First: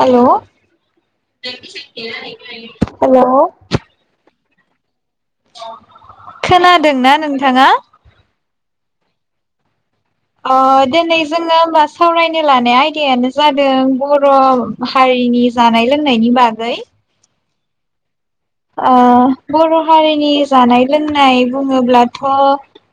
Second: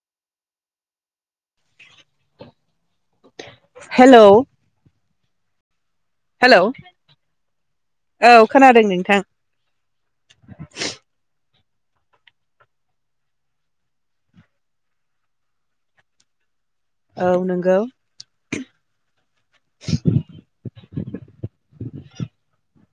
Hello hello hello hello खोनादोंना नोंथाङा? औ खोनादों नोंथां ओ दिनै जोङो सावरायनो लानाय आयदायानो जादों बर' हारिनि जानाय लोंनायनि बागै औ नोंगौ बर' हारिनि जानाय लोंनाय बुङोब्लाथ'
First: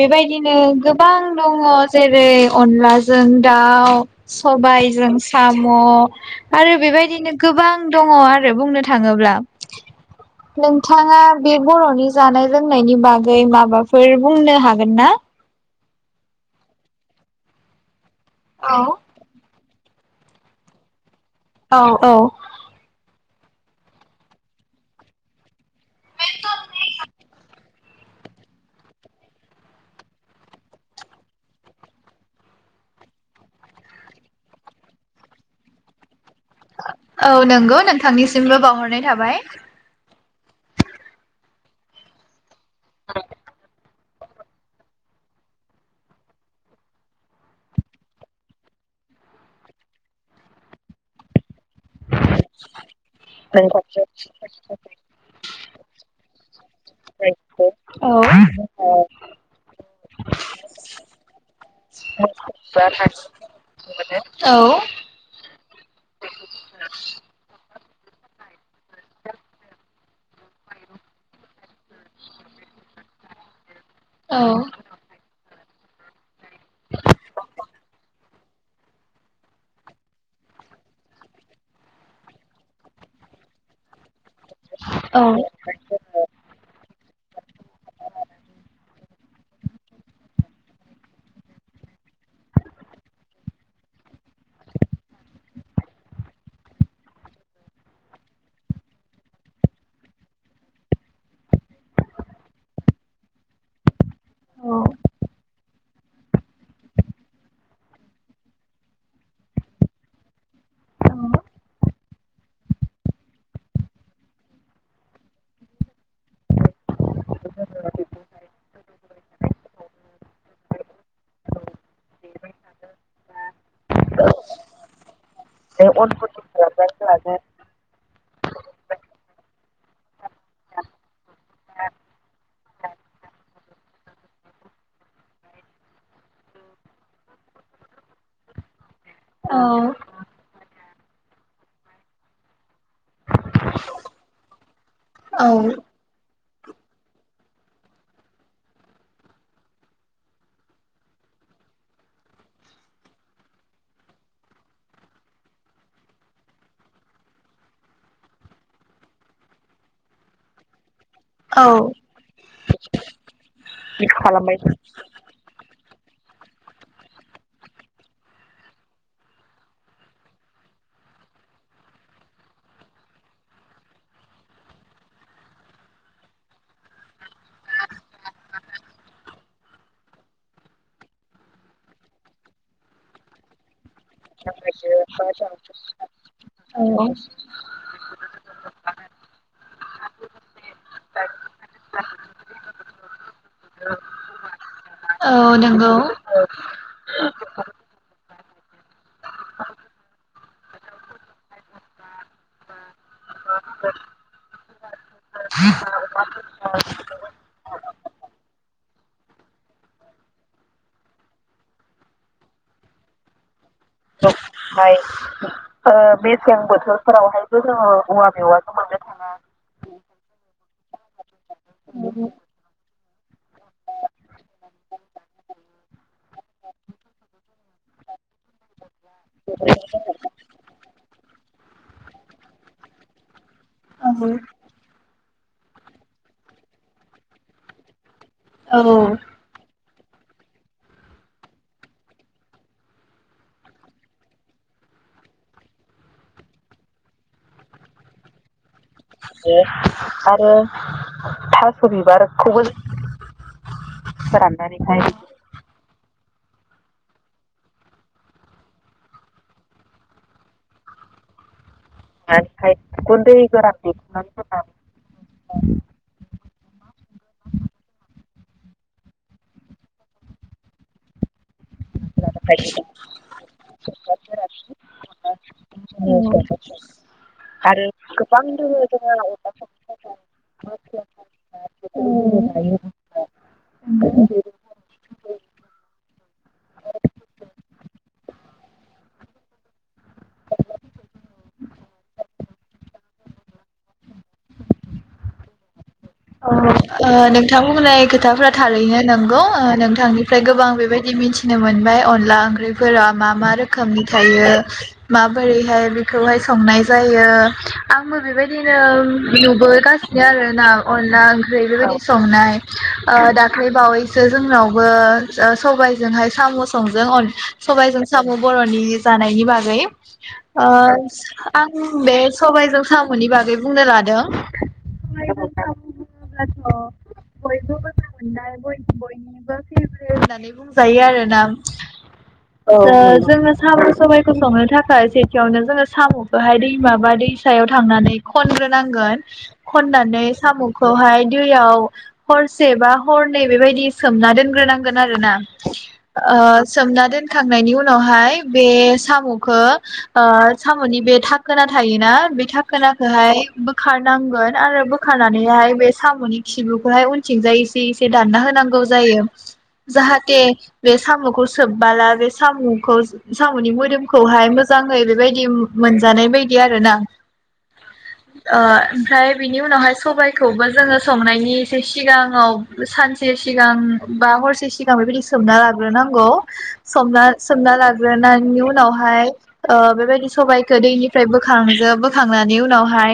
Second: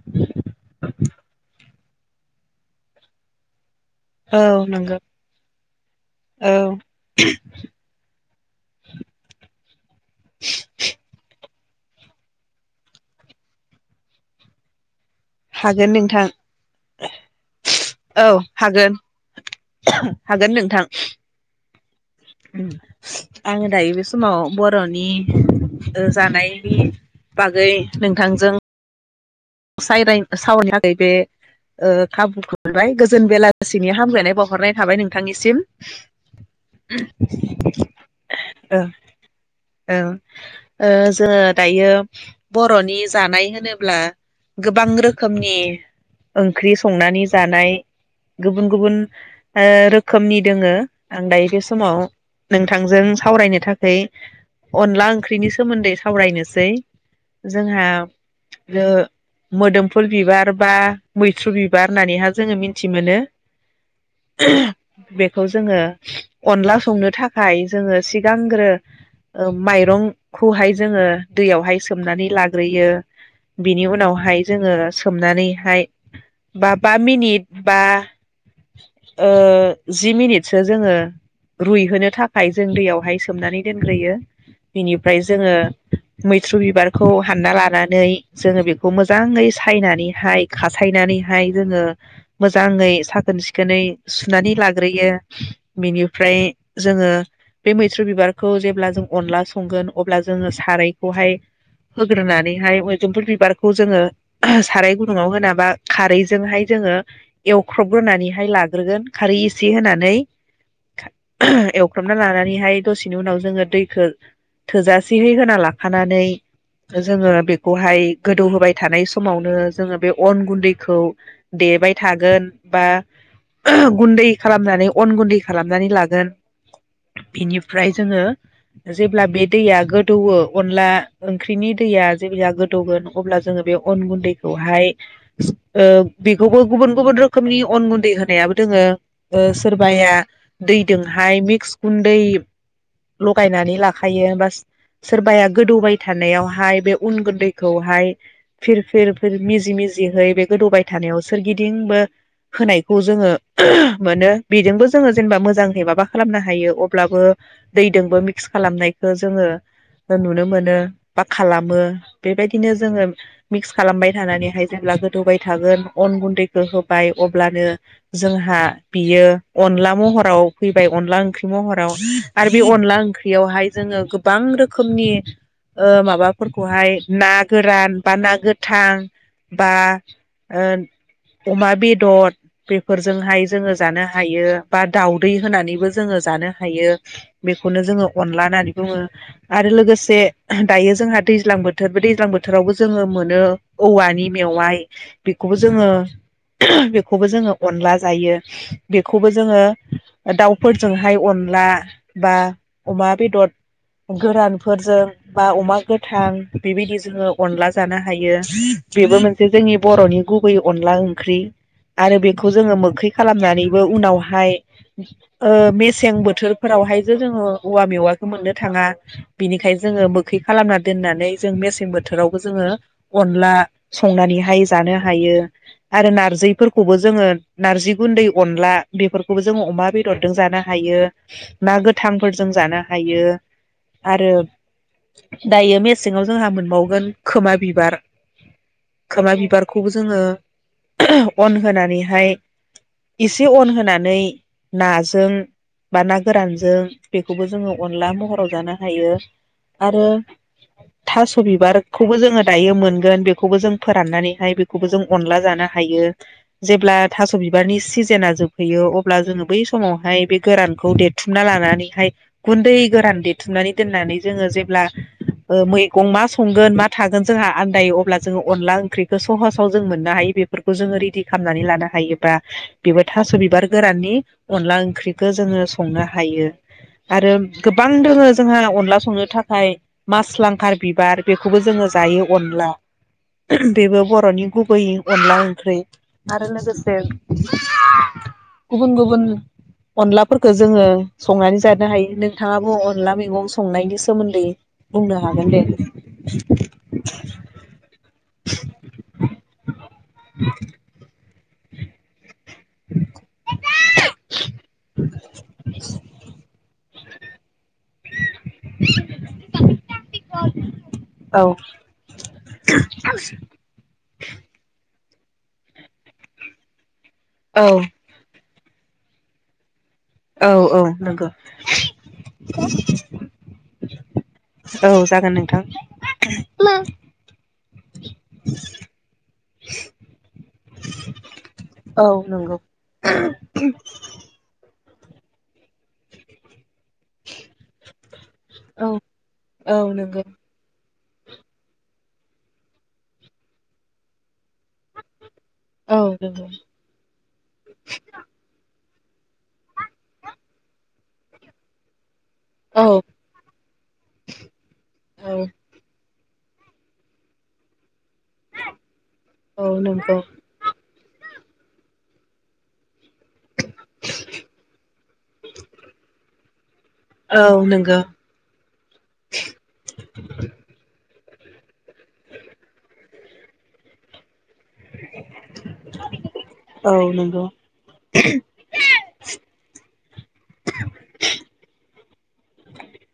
बेबायदिनो गोबां दङ। जेरै अनलाजों दाउ औ नंगौ सबायजों साम' औ आरो बेबायदिनो गोबां दङ आरो बुंनो थाङोब्ला। नोंथाङा बे बर'नि जानाय-लोंनायनि बागै माबाफोर बुंनो हागोन ना? हागोन नोंथां। औ हागोन हागोन नोंथां? औ औ उम आङो दायो बे समाव बर'नि ओ जानायनि बागै नोंथांजों सायराय सावरायनि बे ओ खाबुखौबाय गोजोन बेलासिनि हामग्लायनाय बावहरनाय थाबाय नोंथांनिसिम। औ नोंगौ नोंथांनिसिमबो ओ बावहरनाय थाबाय। ओ ओ जोङो दायो। बर'नि जानाय होनोब्ला गोबां रोखोमनि ओंख्रि संनानै जानाय गुबुन गुबुन ओ रोखोमनि दोङो आं दायो। बे समाव नोंथांजों सावरायनो थाखै अनला ओंख्रिनि सोमोन्दै सावरायनोसै। जोंहा औ ओ [unintelligible] मोदोमफुल बिबार बा मैथ्रु बिबार होननानैहा जोङो मिथि मोनो औ बेखौ जोङो अनला संनो थाखाय जोङो सिगांग्रो ओ माइरंखौहाय जोङो दैयावहाय सोमनानै लाग्रोयो। बिनि उना बहाय जोङो सोमनानै हाय बा बा मिनिट बा ओ जि मिनिटसो जोङो रुयहोनो थाखाय जों दैयावहाय सोमनानै दोनग्रोयो बिनिफ्राय जोङो मैथ्रु बिबारखौ हानना लानानै जोङो बे मोजै सायनानैहाय खासायनानैहाय जोङो मोजाङै साखोन-सिखोनै सुनानै लाग्रोयो बिनिफ्राय जोङो बे मैथ्रु बिबारखौ जेब्ला जों अनला संगोन अब्ला जोङो सारायखौहाय होग्रोनानैहाय मोदोमफुल बिबार खौ जोङो साराय गुदुंआव होना बा खारै जोंहाय जोङो एवख्रबग्रोनानैहाय लाग्रोगोन खारै एसे होनानै एवख्रबना लानानैहाय दसेनि उनाव जोङो दैखो थोजासेहै होना लाखानानै जोङो बेखौहाय गोदौ होबाय थानाय समावनो जोङो बे अन गुन्दैखौ देबाय थागोन बा गुन्दै खालामनानै अन गुन्दै खालामनानै लागोन बेनिफ्राय जोङो जेब्ला बे दैया गोदौवो अनला ओंख्रिनि दैया जेब्ला गोदौगोन जोङो बे अन गुन्दैखौहाय ओ बेखौबो गुबुन-गुबुन रोखोमनि अन गुन्दै होनायाबो दोङो ओ औ सोरबाया दैदोंहाय मिक्स गुन्दै लगायनानै लाखायो बास सोरबाया गोदौबाय थानायाव हाय बे उन गुन्दैखौहाय फिर फिर फिर मिजि मिजिहै बे गोदौबाय थानायाव सोरगिदिंबो होनायखौ जोङो मोनो बेजोंबो जोङो जेनेबा मोजांहै माबा खालामनो हायो अब्लाबो दैदोंबो मिक्स खालामनायखौ जोङो नुनो मोनो बा औ खालामो बेबायदिनो मिक्स खालामबाय थानानैहाय जेब्ला गोदौबाय थागोन अन गुनदैखौ होबाय अब्लानो जोंहा बियो अनला महराव फैबाय अनला ओंख्रि महराव आरो बे अनला ओंख्रियावहाय जोङो गोबां रोखोमनि ओ माबाफोरखौहाय ना गोरान बा ना गोथां बा ओ अमा बेदर बेफोरजोंहाय जोङो जानो हायो। बा दाउदै होनानैबो जोङो जानो हायो बेखौनो जोङो अनला होननानै बुङो आरो लोगोसे दायो जोंहा दैज्लां बोथोर बे दैज्लां बोथोर बोथोरावबो जोङो मोनो औवानि मेवाइ औ नंगौ खौबो जोङो अनला जायो बेखौबो जोङो दाउफोरजोंहाय अनला बा अमा बेदर गोरानफोरजों बा अमा गोथां बेबायदि जोङो अनला जानो हायो बेबो मोनसे जोंनि बर'नि गुबै अनला ओंख्रि आरो बेखौ जोङो मोखै खालामनानैबो उनाव हाय ओ मेसें बोथोरफोरावहाय जो जोङो औवा मेवाखौ मोननो थाङा बिनिखायनो जोङो मोखै खालामना दोननानै जों मेसें बोथ बोथोरावबो जोङो अनला संनानैहाय जानो हायो आरो नारजिफोरखौबो जोङो नार्जि गुन्दै अनला बेफोरखौबो जोङो अमा बेदरजों जानो हायो ना गोथांफोरजों जानो हायो आरो दायो मेसेङाव जोंहा मोनबाव गोन खोमा बिबार खोमा बिबारखौबो जोङो अन होनानैहाय इसे अन होनानै नाजों बा ना गोरानजों बेखौबो जोङो अनला महराव जानो हायो। ओ आरो थास' खौबो जोङो दायो मोनगोन बेखौबो जों फोराननानैहाय बेखौबो जों अनला जानो हायो जेब्ला थास' बिबारनि सिजोना जोबहैयो अब्ला जोङो बै समावहाय बे गोरानखौ देरथुमना लानानै हाय गुनदै गोरान देथुमनानै दोननानै जोङो जेब्ला ओ मैगं मा गोन मा थागोन जोंहा आनदायो अब्ला जोङो अनला ओंख्रिखौ सहसाव जों मोननो हायो बेफोरखौ जोङो रेदि खालामनानै लानो हायो। बा बेबो थास' बिबार गोराननि अनला ओंख्रिखो जोङो संनो हायो आरो गोबां दोङो जोंहा अनला संनो थाखाय मास लांखार बिबार बेखौबो जोङो जायो अनला। बेबो बर'नि गुबै अनला ओंख्रै आरो लोगोसे गुबुन गुबुन अनलाफोरखो जोङो संनानै जानो हायो नोंथाङाबो अनला मैगं संनायनि सोमोन्दै बुंनो हागोन दे। औ [inaudible] ओ नोंथां बुंनाय खोथाफ्रा थारैनो नंगौ नोंथांनिफ्राय गोबां बेबायदि मिथि थिनो मोनबाय अनला ओंख्रिफोरा मा मा रोखोमनि थायो माबोरैहाय बेखौ संनाय जायो आंबो बेबायदिनो नुबोगासिनो आरो ना अनला औ ओंख्रिखौ [unintelligible] संनाय ओ दाख्लै बावैसो जोंनावबो ओ सबायजोंहाय साम' सं जोंआन औ सबायजों सामु बर'नि जानायनि बागै औ ओ औ नंगौ आं बे सबायजों साम'नि बागै बुंनो लादों औ जागोन नोंथां बुङोब्लाथ' बयबो मोजां मोननाय बयनिबो फेब्रेट होननानै बुंजायो आरोना औ नंगौ जोङो साम' सबबायखौ संनो थाख सेथियावनो जोङो साम'खौहाय दै माबा दैसायाव थांनानै औ खनग्रोनांगोन औ नंगौ खननानै साम' खौहाय दैयाव हरसे बा हरनै बेबायदि सोमना दोनग्रोनांगोन आरो ना औ ओ नंगौ सोमना दोनखांनायनि उनावहाय बेस साम'खो साम'नि बे थाखोना थायोना बिथां औ खोनाखौहाय बोखारनांगोन आरो औ बोखारना बे साम'नि खिबुखौहाय उनथिंजायसेै दानना होनांगौ जायो औ नंगौ जाहाथे बे साम'खौ सोबबाला बे सामुखौ साम'नि मोदोमखौहाय मोजाङै बेबायदि मोनजानाय बायदि आर ना औ नंगौ ओमफ्राय बिनि उनावहाय गुआयखौबो जोंयो थंनायनि थे सिगाङाव सानस थे सिगां बा हरस थो सिगां बेबायदि सोमना लाग्रोनांग' औ समना नंगौ सोमना लाग्रोननि उनावहाय ओ बेबायदि सबायाइखौ दैनिफ्राय बोखांजो बोखांनायनि उनावहाय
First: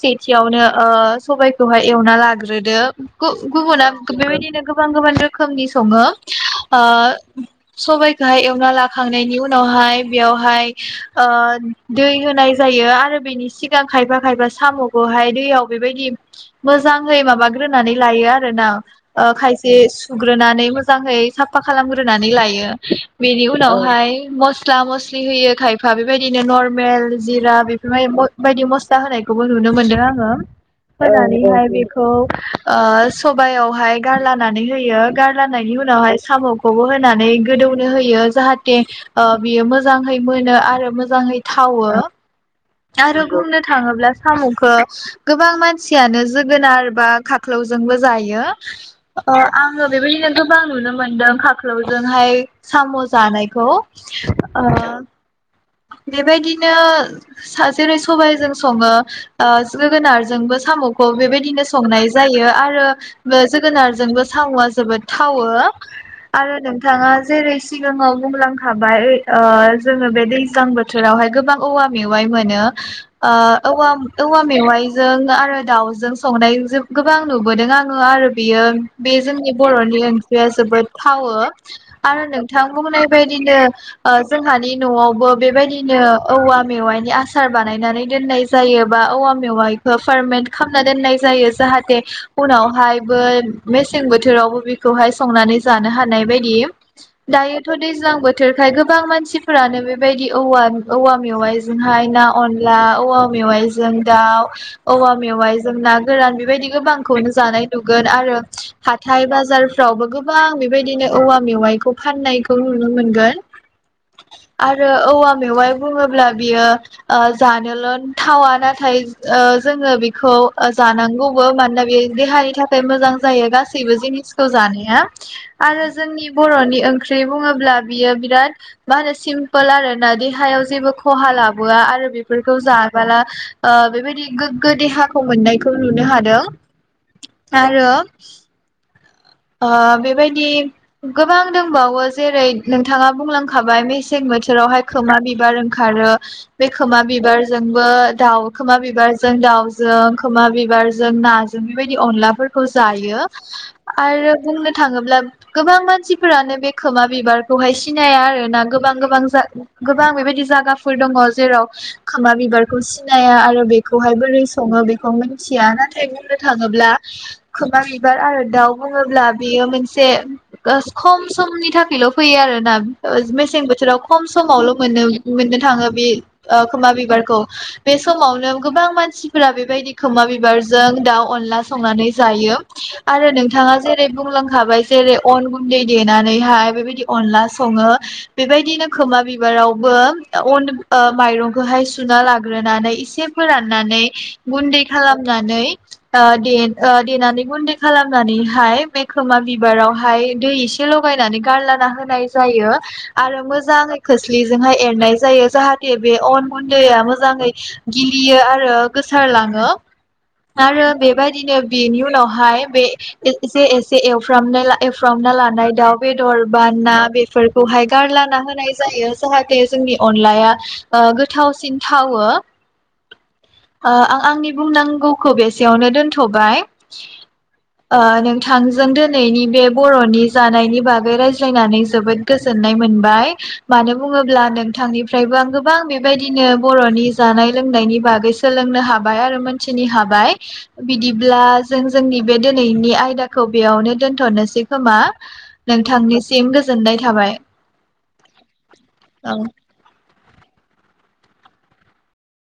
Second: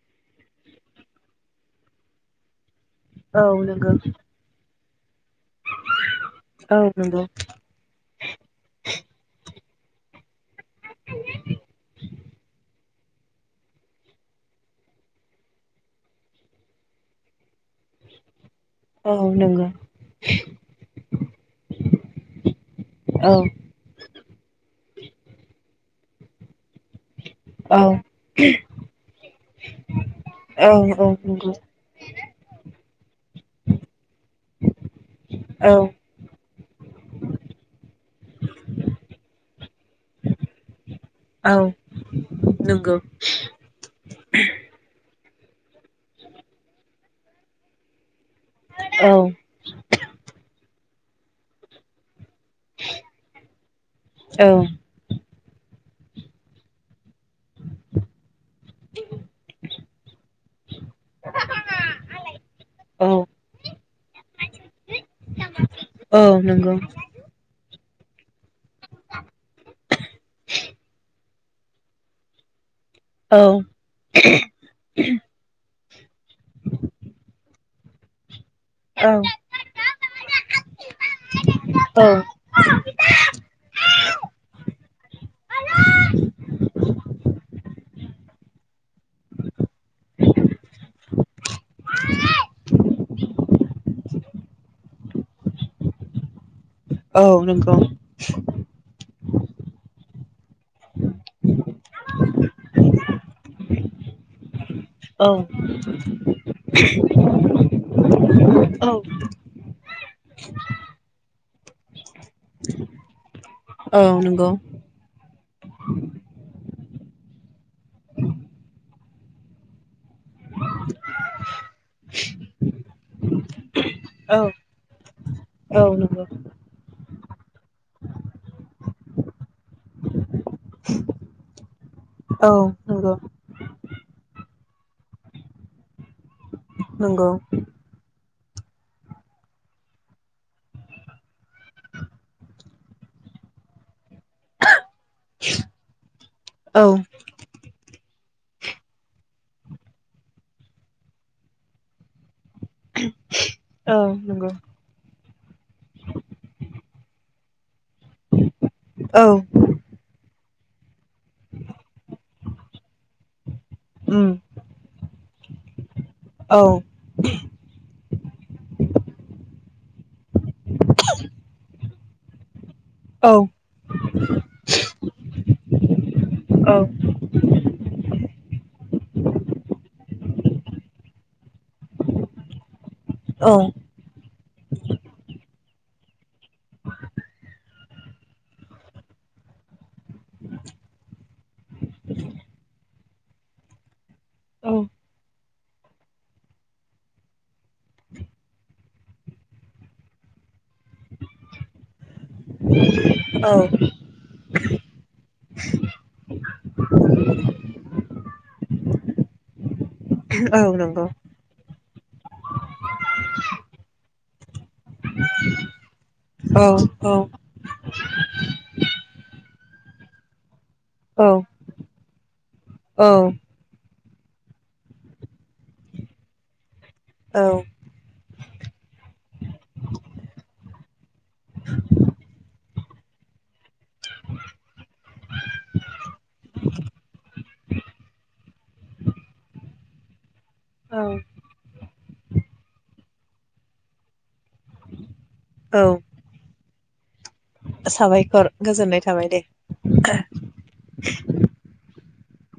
सेथियावनो ओ सबायाइखौहाय एवना लाग्रोदो गु औ गुबुना नंगौ बेबायदिनो गोब बांगो बानदो खोमनि संयो औ ओ नंगौ सबायखाय एवना लाखांनायनि उन उनावहाय बेवहाय आ दै होनाय जायो आर आरो बेनि सिगां खायफा खायफा साम'खौहाय दैयाव बेबायदि मोजांहै माबा [unintelligible] नानै लायो आरोना औ नंगौ खायसे सुग्रोनानै मोजै साफा खालामग्रोनानै लायो औ बेनि उनावहाय मस्ला मस्लि होयो खायफा बेबायदिनो नर मेल जिरा औ बेफोरबायम'इ बायदि मस्ला होनायखौबो नुनो मोनदों आङो औ नंगौ औ नंगौ फोनानैहाय बेखौ आ सबयावहाय गारलानानै होयो गारलानायनि औ उनावहाय साम' खौबो होनानै गोदौनो होयो जाहाथे ओ बियो मोजाहै मोनो आरो मोज मोजाङै औ थावो नंगौ आरो बुंनो थाङोब्ला साम'खो गोबां मान सियानो जोगोनार बा खाख्लौजोंबो जायो यो औ ओ आङो बेबायदिनो गोबां नुनो मो मोनदों खाख्लावजोंहाय साम' जानायखौ औ ओ बेबायदिनो सा जेरै सबायाइजों सङो ओ जोगोनारजोंबो साम'खौ बेबायदिनो संनाय जायो आरो औ जोगोनारजोंबो साम'आ जोबोद थावो औ आरो नंगौ नोंथाङा जेरै सिगाङाव बुंलांखाबाय ओ जोङो बे दै गां बोथोरावहाय गोबां औवा मेवाइ मोनो ओ औ औवा औवा मेवाइजों आरो दाउज जों संनाय ज गोबां नुबोदों आङो आरो बियो बे जोंनि बर'नि ओंख्रिया जोबोद थावो औ आरो नोंथां बुंनाय बायदिनो ओ जोंहानि न'आवबो बेबायदिनो औवा मेवाइनि आसार बानाय नानै दोननाय जायो बा औवा मेवाइखौ फारमेद खामना दोननाय जायो जाहाथे उनावहायबो मेसें बोथोरावबो बि खौहाय संनानै जानो हानाय बायदि औ नंगौ दायोथ' दैज्लां बोथोरखाय गोबां मानसिफोरानो बे बायदि औवा औवा मेवाइजोंहाय ना अनला औवा मेवाइजों दाउ औवा औ मेवाइजों ना गोरान बेबायदि गोबांखौनो जानाय नुगोन आरो हाथाय बाजारफ्रावबो गोबां बेबायदिनो औवा मेवाइखौ फाननायखौ नुनो मोनगोन। आरो औवा मेवाइ बुङोब्ला बियो ओ जानोल' थावा नाथाय ओ जोङो बेखौ ओ जानांगौबो मानोना बेयो देहानि थाखाय मोजां। जायो गास सैबो जिनिसखौ जानाया औ नंगौ आरो औ नंगौ जोंनि बर'नि ओंख्रि बुङो अब्ला बियो बिराद मा होनो सिम फोल आरोना देहायाव जेबो खहा लाबोआ आरो। बेफोरखौ जाबोला ओ बेबायदि गो गोगो देहाखौ मोननायखौ नुनो हादों। नंगौ आरो ओ बेबायदि गोबां दंबावो जेरै नोंथाङा बुंलांखाबाय मेसें बोथोरावहाय खोमा बिबार ओंखारो बे औ खोमा बिबारजोंबो दाउ खोमा बिबारजों दाउजों खोमा बिबारजों नाजों बेबायदि अनलाफोर खौ जायो। औ आरो नंगौ बुंनो थाङोब्ला गोबां मानसिफोरानो बे खोमा बिबारखौहाय सिनाया आरो ना गोबां गोबां जा औ गोबां बेबायदि जा दङ जेराव खोमा बिबारखौ सिनाया आरो बेखौहाय उम बोरै सङो बेखौ मि थिया ना थाय बुंनो औ थाङोब्ला खोमा बिबार आरो दाउ दा बेयो मोनसे खम समनि थाखाय ल' फैयो आरोना ओ औ मेसें बोथोराव खम समावल' मोनो मोननो थाङो बे ओ औ खोमा बिबारखौ बे समावनो गोबां मानसि मानसिफोरा बेबायदि खोमा बिबारजों दाउ अनला संनानै जायो आरो औ नोंथांङा जेरै बुंलां हाबाय जेरै अन गुन्दै देनानैहाय बेबायदि अनला सङो बेबायदिनो खोमा बिबारावबो अन ओ माइरंखौहाय सुना लाग्रोनानै इसे फोराननानै गुन्दै खालामनानै ओ दे-देनानै गुन्दै खालाम नानैहाय बे खोमा बिबारावहाय दै एसे लगायनानै गारलाना होनाय जायो । आरो मोजाङै खोस्लि जोंहाय एरनाय जायो जाहाथे बे अन गुन्दैआ मोजाङै गिलियो आरो गोसारलाङो औ आरो नंगौ बेबायदिनो बेनि उनाव हाय बे एसे एसे एवफ्रामना एवफ्रामना लानाय दाउ बेदर औ बा ना औ बेफोरखौहाय गारला ना होनाय जायो जाहाथे जोंनि अनलाया गोथावसिन थावो औ ओ‌ आं आंनि बुंनांगौखौ बेसेयावनो दोनथ'बाय । औ ओ नोंथांजों दिनैनि बे बर'नि जानायनि बागै रायज्लायनानै जोबोद गोजोननाय मोनबाय । मानो बुङोब्ला नोंथांनिफ्रायबो आं गोबां बेबायदिनो बर'नि जानाय लोंनायनि बागै सोलोंनो हाबाय आरो मोनथिनो हाबाय बिदिब्ला जों जोंनि बे दोनैनि आयदाखौ बेयावनो दोनथ'नोसै खोमा? औ नोंथांनिसिम गोसो गोजोननाय थाबाय । साबायखर गोजोननाय थाबाय दे ।